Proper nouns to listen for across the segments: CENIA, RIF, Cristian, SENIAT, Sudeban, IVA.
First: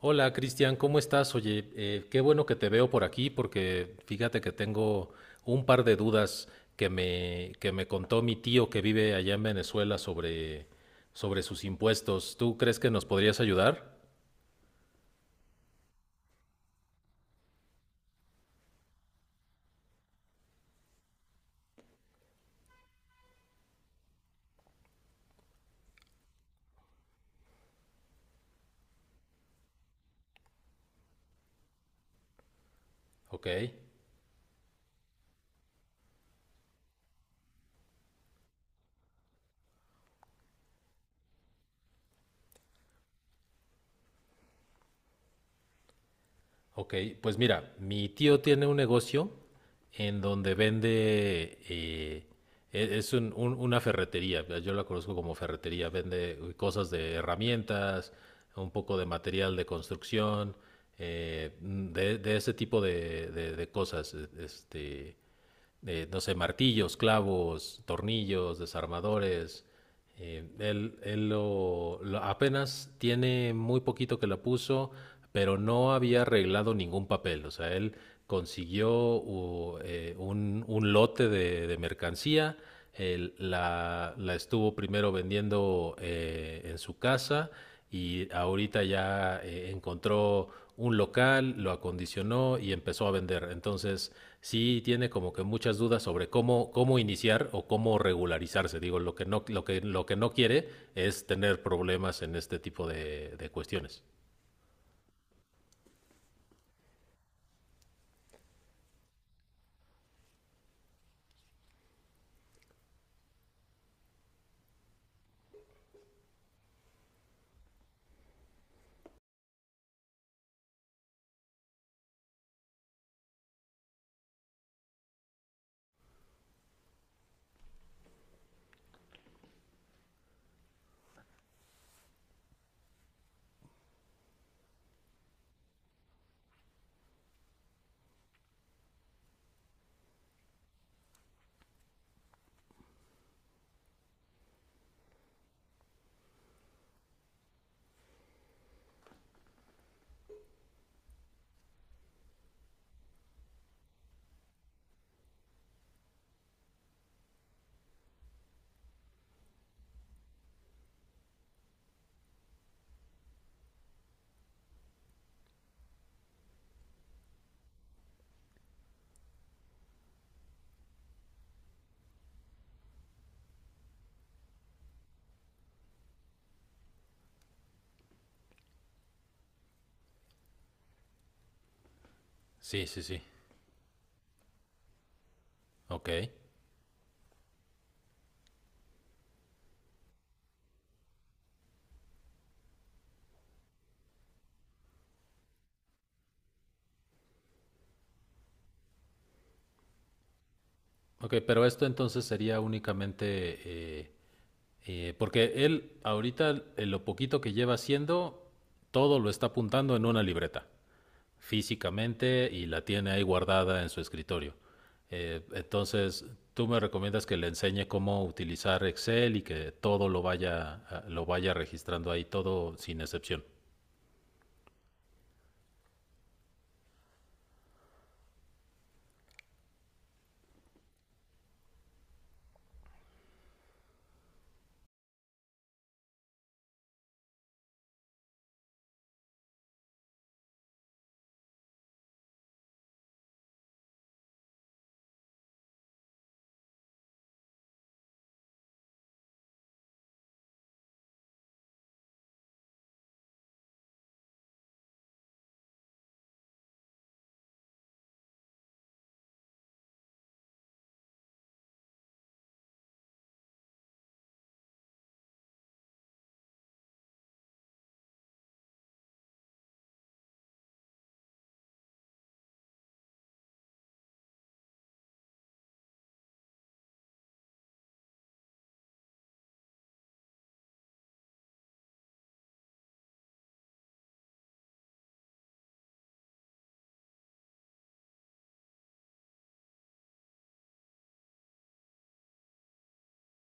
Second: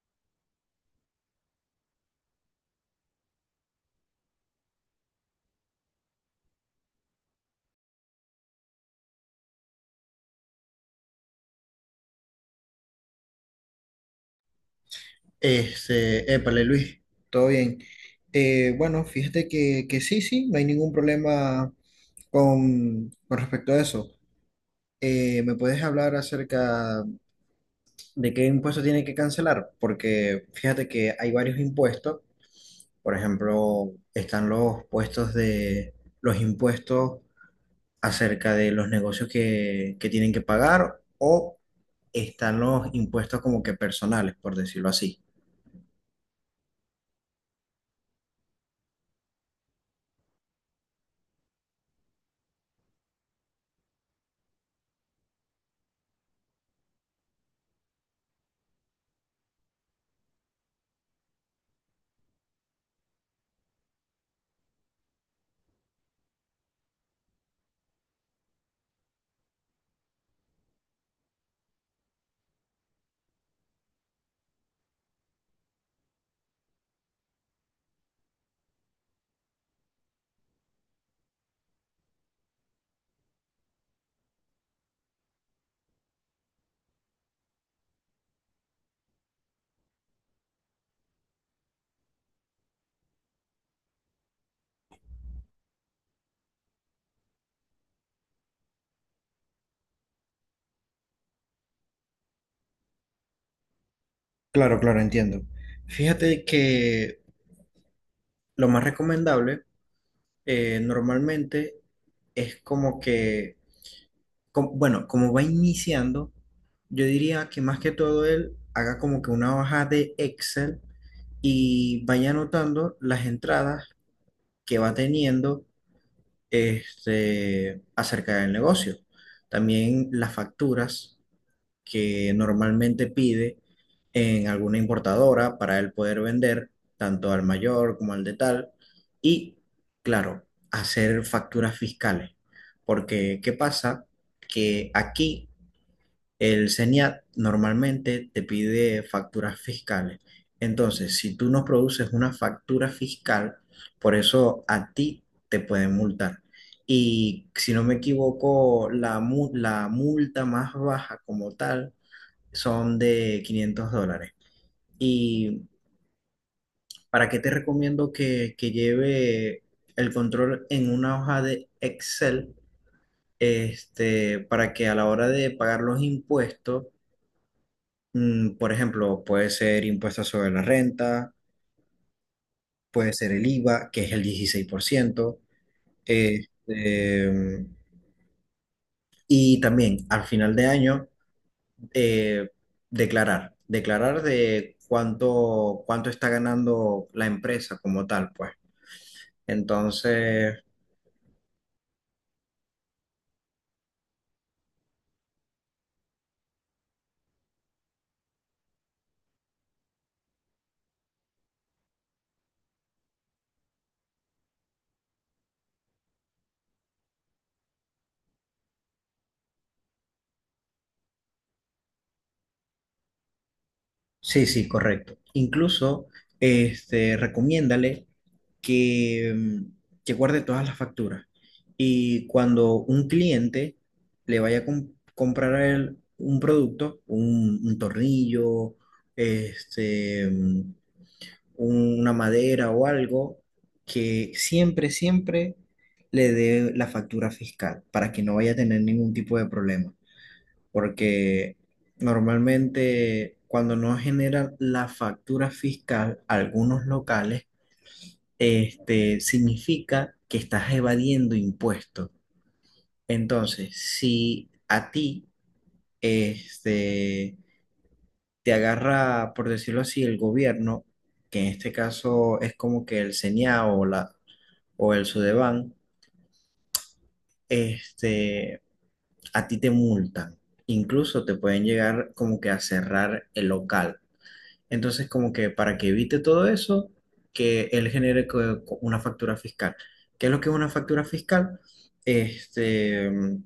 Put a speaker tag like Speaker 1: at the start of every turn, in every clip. Speaker 1: Hola Cristian, ¿cómo estás? Oye, qué bueno que te veo por aquí porque fíjate que tengo un par de dudas que me contó mi tío que vive allá en Venezuela sobre sus impuestos. ¿Tú crees que nos podrías ayudar?
Speaker 2: Épale Luis, todo bien. Bueno, fíjate que sí, sí, no hay ningún problema con respecto a eso. ¿Me puedes hablar acerca de qué impuesto tiene que cancelar? Porque fíjate que hay varios impuestos. Por
Speaker 1: Ok.
Speaker 2: ejemplo, están los puestos de los impuestos acerca de los negocios que tienen que pagar o están los impuestos como que personales, por decirlo así.
Speaker 1: Ok, pues mira, mi tío tiene un negocio en donde vende, es una ferretería, yo la conozco como ferretería, vende cosas de herramientas, un poco de material de construcción, de ese tipo de cosas. Este, de, no sé, martillos, clavos, tornillos, desarmadores. Él apenas tiene muy poquito que la puso, pero no había arreglado ningún papel. O sea, él consiguió un lote de mercancía. Él la estuvo primero vendiendo en su casa y ahorita ya encontró un local, lo acondicionó y empezó a vender. Entonces, sí tiene como que muchas dudas sobre cómo iniciar o cómo regularizarse. Digo, lo que no quiere es tener problemas en este tipo de cuestiones.
Speaker 2: Claro, claro, entiendo. Fíjate que lo más recomendable normalmente es como que, bueno, como va iniciando, yo diría que más que todo él haga como que una hoja de Excel y vaya anotando las entradas que va teniendo, acerca del negocio. También las facturas, que normalmente pide en alguna importadora para él poder vender tanto al mayor como al de tal y, claro, hacer facturas fiscales. Porque, ¿qué pasa? Que aquí el SENIAT normalmente te pide facturas fiscales. Entonces, si tú no produces una factura fiscal, por eso a ti te pueden multar. Y si no me equivoco, la multa más baja como tal son de $500. ¿Y para qué te recomiendo que lleve el control en una hoja de Excel? Para que a la hora de pagar los impuestos, por ejemplo, puede ser impuestos sobre la renta,
Speaker 1: Sí, sí,
Speaker 2: puede
Speaker 1: sí.
Speaker 2: ser el IVA, que es el 16%,
Speaker 1: Ok.
Speaker 2: este, mm, y también al final de año eh, declarar de cuánto está ganando la empresa como tal, pues. Entonces,
Speaker 1: Ok, pero esto entonces sería únicamente eh, porque él ahorita, en lo poquito que lleva haciendo, todo lo está apuntando en una libreta físicamente, y la tiene ahí guardada en su escritorio. Entonces, tú me recomiendas que le enseñe cómo utilizar Excel y que todo lo vaya, ah, lo vaya registrando ahí, todo sin excepción.
Speaker 2: sí, sí, correcto. Incluso, recomiéndale que, mm, que guarde todas las facturas. Y cuando un cliente le vaya a comprar a él un producto, un tornillo, este, mm, una madera o algo, que siempre, siempre le dé la factura fiscal para que no vaya a tener ningún tipo de problema. Porque normalmente cuando no generan la factura fiscal algunos locales, significa que estás evadiendo impuestos. Entonces, si a ti, este, te agarra, por decirlo así, el gobierno, que en este caso es como que el CENIA o o el Sudeban, este, a ti te multan. Incluso te pueden llegar como que a cerrar el local. Entonces, como que para que evite todo eso, que él genere una factura fiscal. ¿Qué es lo que es una factura fiscal? Este, mm,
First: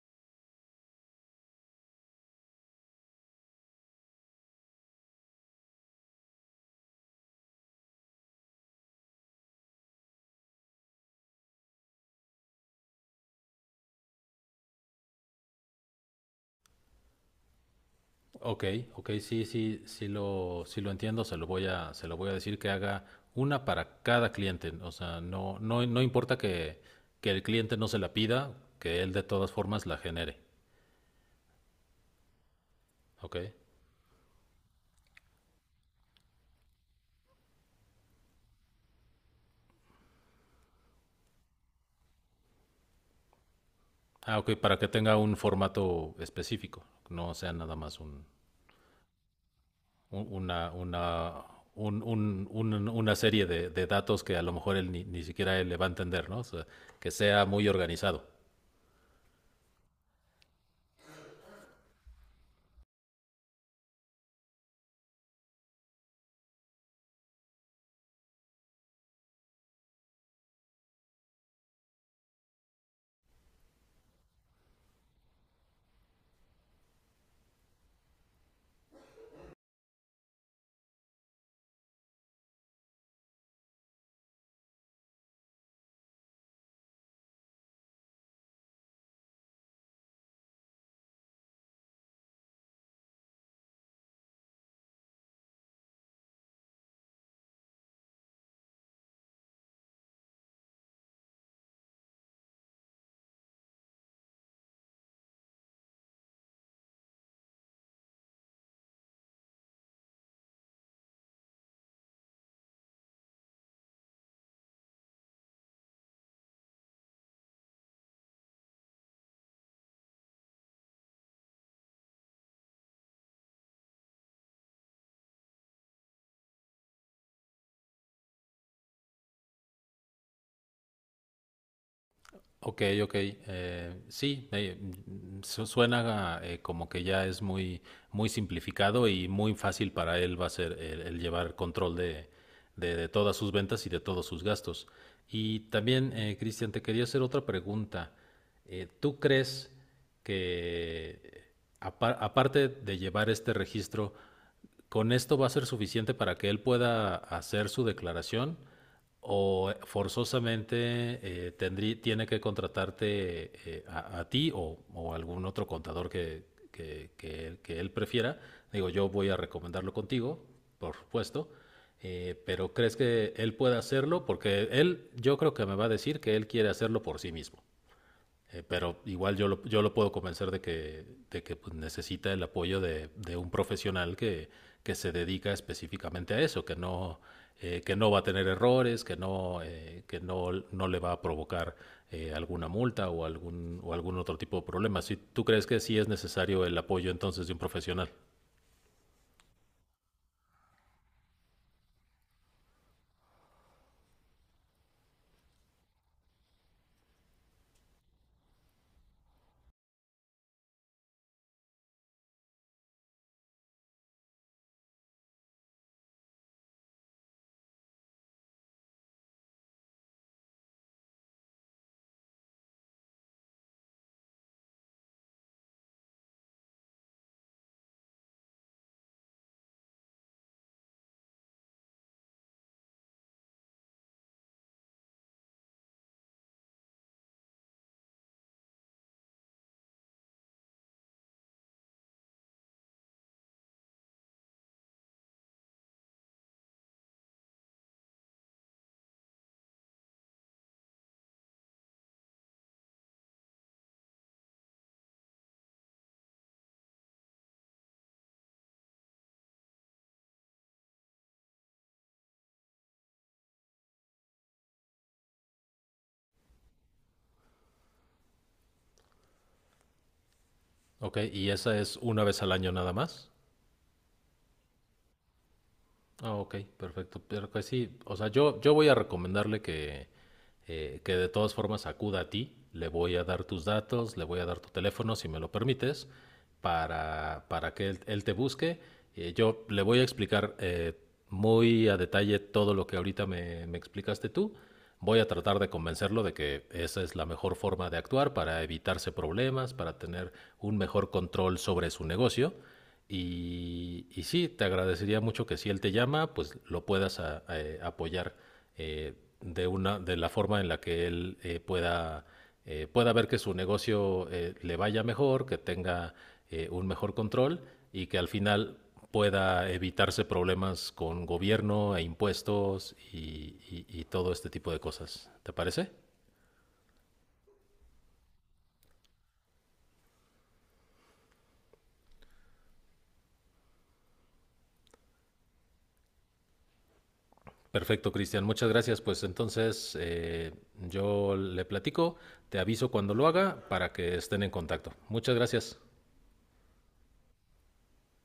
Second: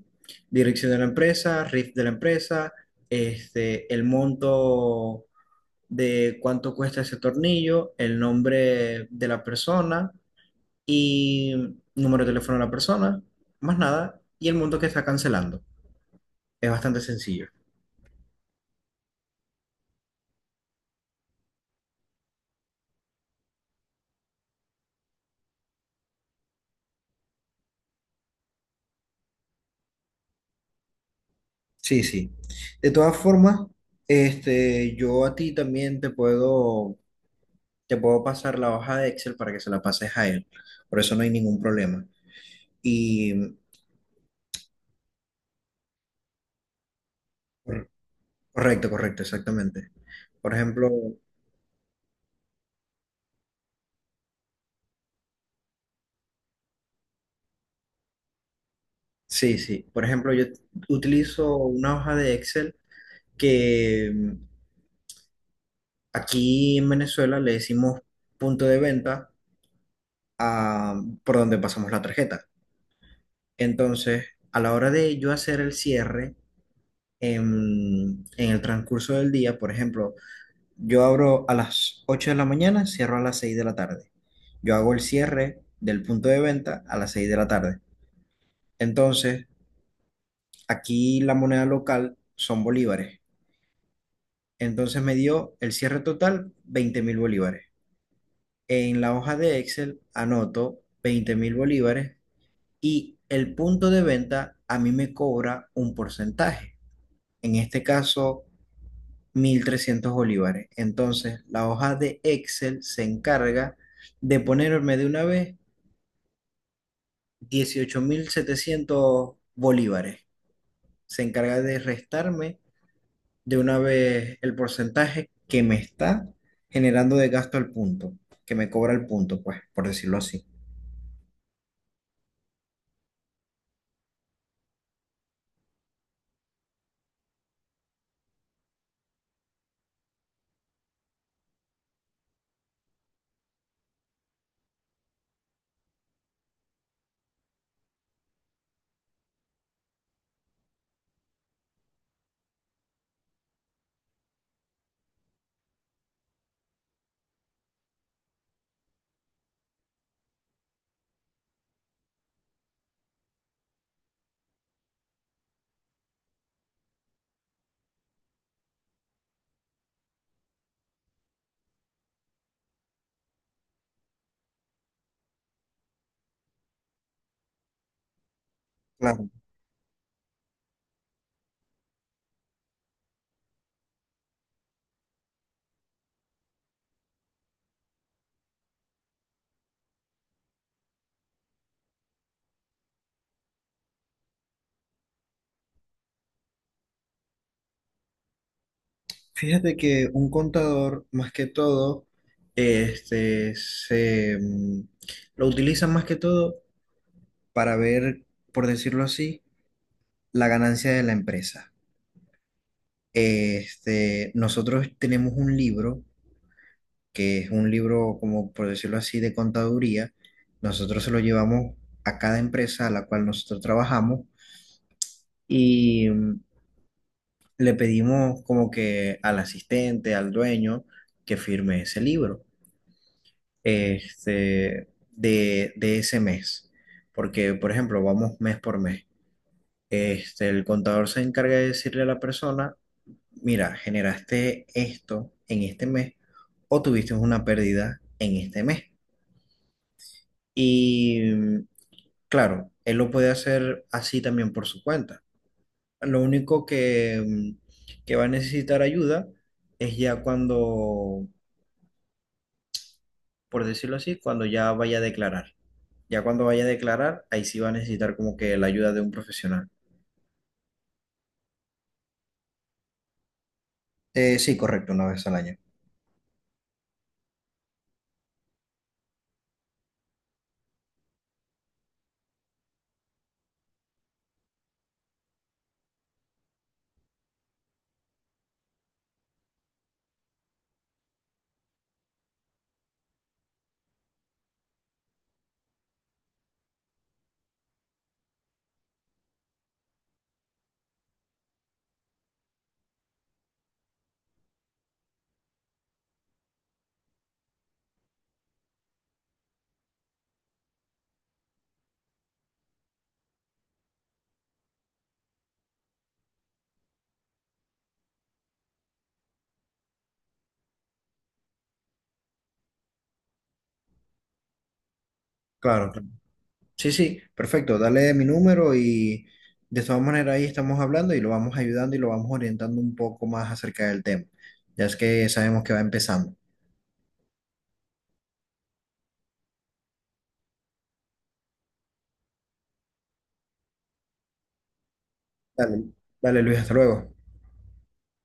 Speaker 2: Dirección de la empresa, RIF de la empresa, el monto de cuánto cuesta ese tornillo, el nombre de la persona y número de teléfono de la persona, más nada, y el monto que está cancelando. Es bastante sencillo.
Speaker 1: Ok, ok, sí, sí lo entiendo, se lo voy a decir que haga una para cada cliente. O sea, no importa que el cliente no se la pida, que él de todas formas la genere.
Speaker 2: Sí, sí. De todas
Speaker 1: Ok.
Speaker 2: formas, yo a ti también te puedo pasar la hoja de Excel para que se la pases a él. Por eso no hay ningún problema. Y
Speaker 1: Ah, ok, para que tenga un formato específico, no sea nada
Speaker 2: cor-
Speaker 1: más un,
Speaker 2: correcto, correcto, exactamente. Por ejemplo,
Speaker 1: una, un- una serie de datos que a lo mejor él ni, ni siquiera él le va a entender, ¿no? O sea, que sea muy organizado.
Speaker 2: sí, sí. Por ejemplo, yo utilizo una hoja de Excel que aquí en Venezuela le decimos punto de venta a, por donde pasamos la tarjeta. Entonces, a la hora de yo hacer el cierre, en el transcurso del día, por ejemplo, yo abro a las 8 de la mañana, cierro a las 6 de la tarde. Yo hago el cierre del punto de venta a las 6 de la tarde. Entonces, aquí la moneda local son bolívares. Entonces me dio el cierre total 20.000 bolívares. En la hoja de Excel anoto 20.000 bolívares y el punto de venta a mí me cobra un porcentaje. En este caso, 1300 bolívares. Entonces, la hoja de Excel se encarga de ponerme de una vez 18.700 bolívares. Se encarga de restarme de una vez el porcentaje que me está generando de gasto al punto, que me cobra el punto, pues, por decirlo así.
Speaker 1: Ok, ok. Suena como que ya es muy, muy simplificado, y muy fácil para él va a ser el llevar control de todas sus ventas y de todos sus gastos. Y también, Cristian, te quería hacer otra pregunta. ¿Tú crees que, aparte de llevar este registro, con esto va a ser suficiente para que él pueda hacer su declaración? ¿O forzosamente tiene que contratarte a ti o algún otro contador que él prefiera? Digo, yo voy a recomendarlo contigo, por supuesto, pero ¿crees que él pueda hacerlo? Porque él, yo creo que me va a decir que él quiere hacerlo por sí mismo. Pero
Speaker 2: Claro.
Speaker 1: igual yo lo puedo convencer de que, pues, necesita el apoyo de un profesional que se dedica específicamente a eso, que no va a tener errores, que no, no le va a provocar alguna multa o algún otro tipo de problema. Si tú crees que sí es necesario el apoyo entonces de un profesional,
Speaker 2: Fíjate que un contador, más que todo, este, se mm, lo utiliza más que todo para ver, por decirlo así, la ganancia de la empresa. Nosotros tenemos un libro, que es un libro, como por decirlo así, de contaduría. Nosotros se lo llevamos a cada empresa a la cual nosotros trabajamos y le pedimos como que al asistente, al dueño, que firme ese libro, de ese mes. Porque, por ejemplo, vamos mes por mes. El contador se encarga de decirle a la persona mira, generaste esto en este mes o tuviste una pérdida en este mes. Y claro, él lo puede hacer así también por su cuenta. Lo único que, que va a necesitar ayuda es ya cuando, por decirlo así, cuando ya vaya a declarar. Ya cuando vaya a declarar, ahí sí va a necesitar como que la ayuda de un profesional.
Speaker 1: ¿ok? Y esa es una vez al año nada más.
Speaker 2: Sí, correcto, una vez al año.
Speaker 1: Ah, ok, perfecto. Pero que sí, o sea, yo voy a recomendarle que de todas formas acuda a ti. Le voy a dar tus datos, le voy a dar tu teléfono, si me lo permites, para que él te busque. Yo le voy a explicar muy a detalle todo lo que ahorita me explicaste tú. Voy a tratar de convencerlo de que esa es la mejor forma de actuar para evitarse problemas, para tener un mejor control sobre su negocio. Y sí, te agradecería mucho que si él te llama, pues lo puedas apoyar eh, de la forma en la que él pueda, pueda ver que su negocio le vaya mejor, que tenga un mejor control y que al final pueda evitarse problemas con gobierno e impuestos y todo este tipo de cosas. ¿Te parece?
Speaker 2: Claro, sí, sí, perfecto. Dale mi número y de todas maneras ahí estamos hablando y lo vamos ayudando y lo vamos orientando un poco más acerca del tema. Ya es que sabemos que va empezando.
Speaker 1: Perfecto, Cristian. Muchas gracias. Pues entonces yo le platico, te aviso cuando lo haga para que estén en contacto. Muchas gracias.
Speaker 2: Dale, dale Luis, hasta luego.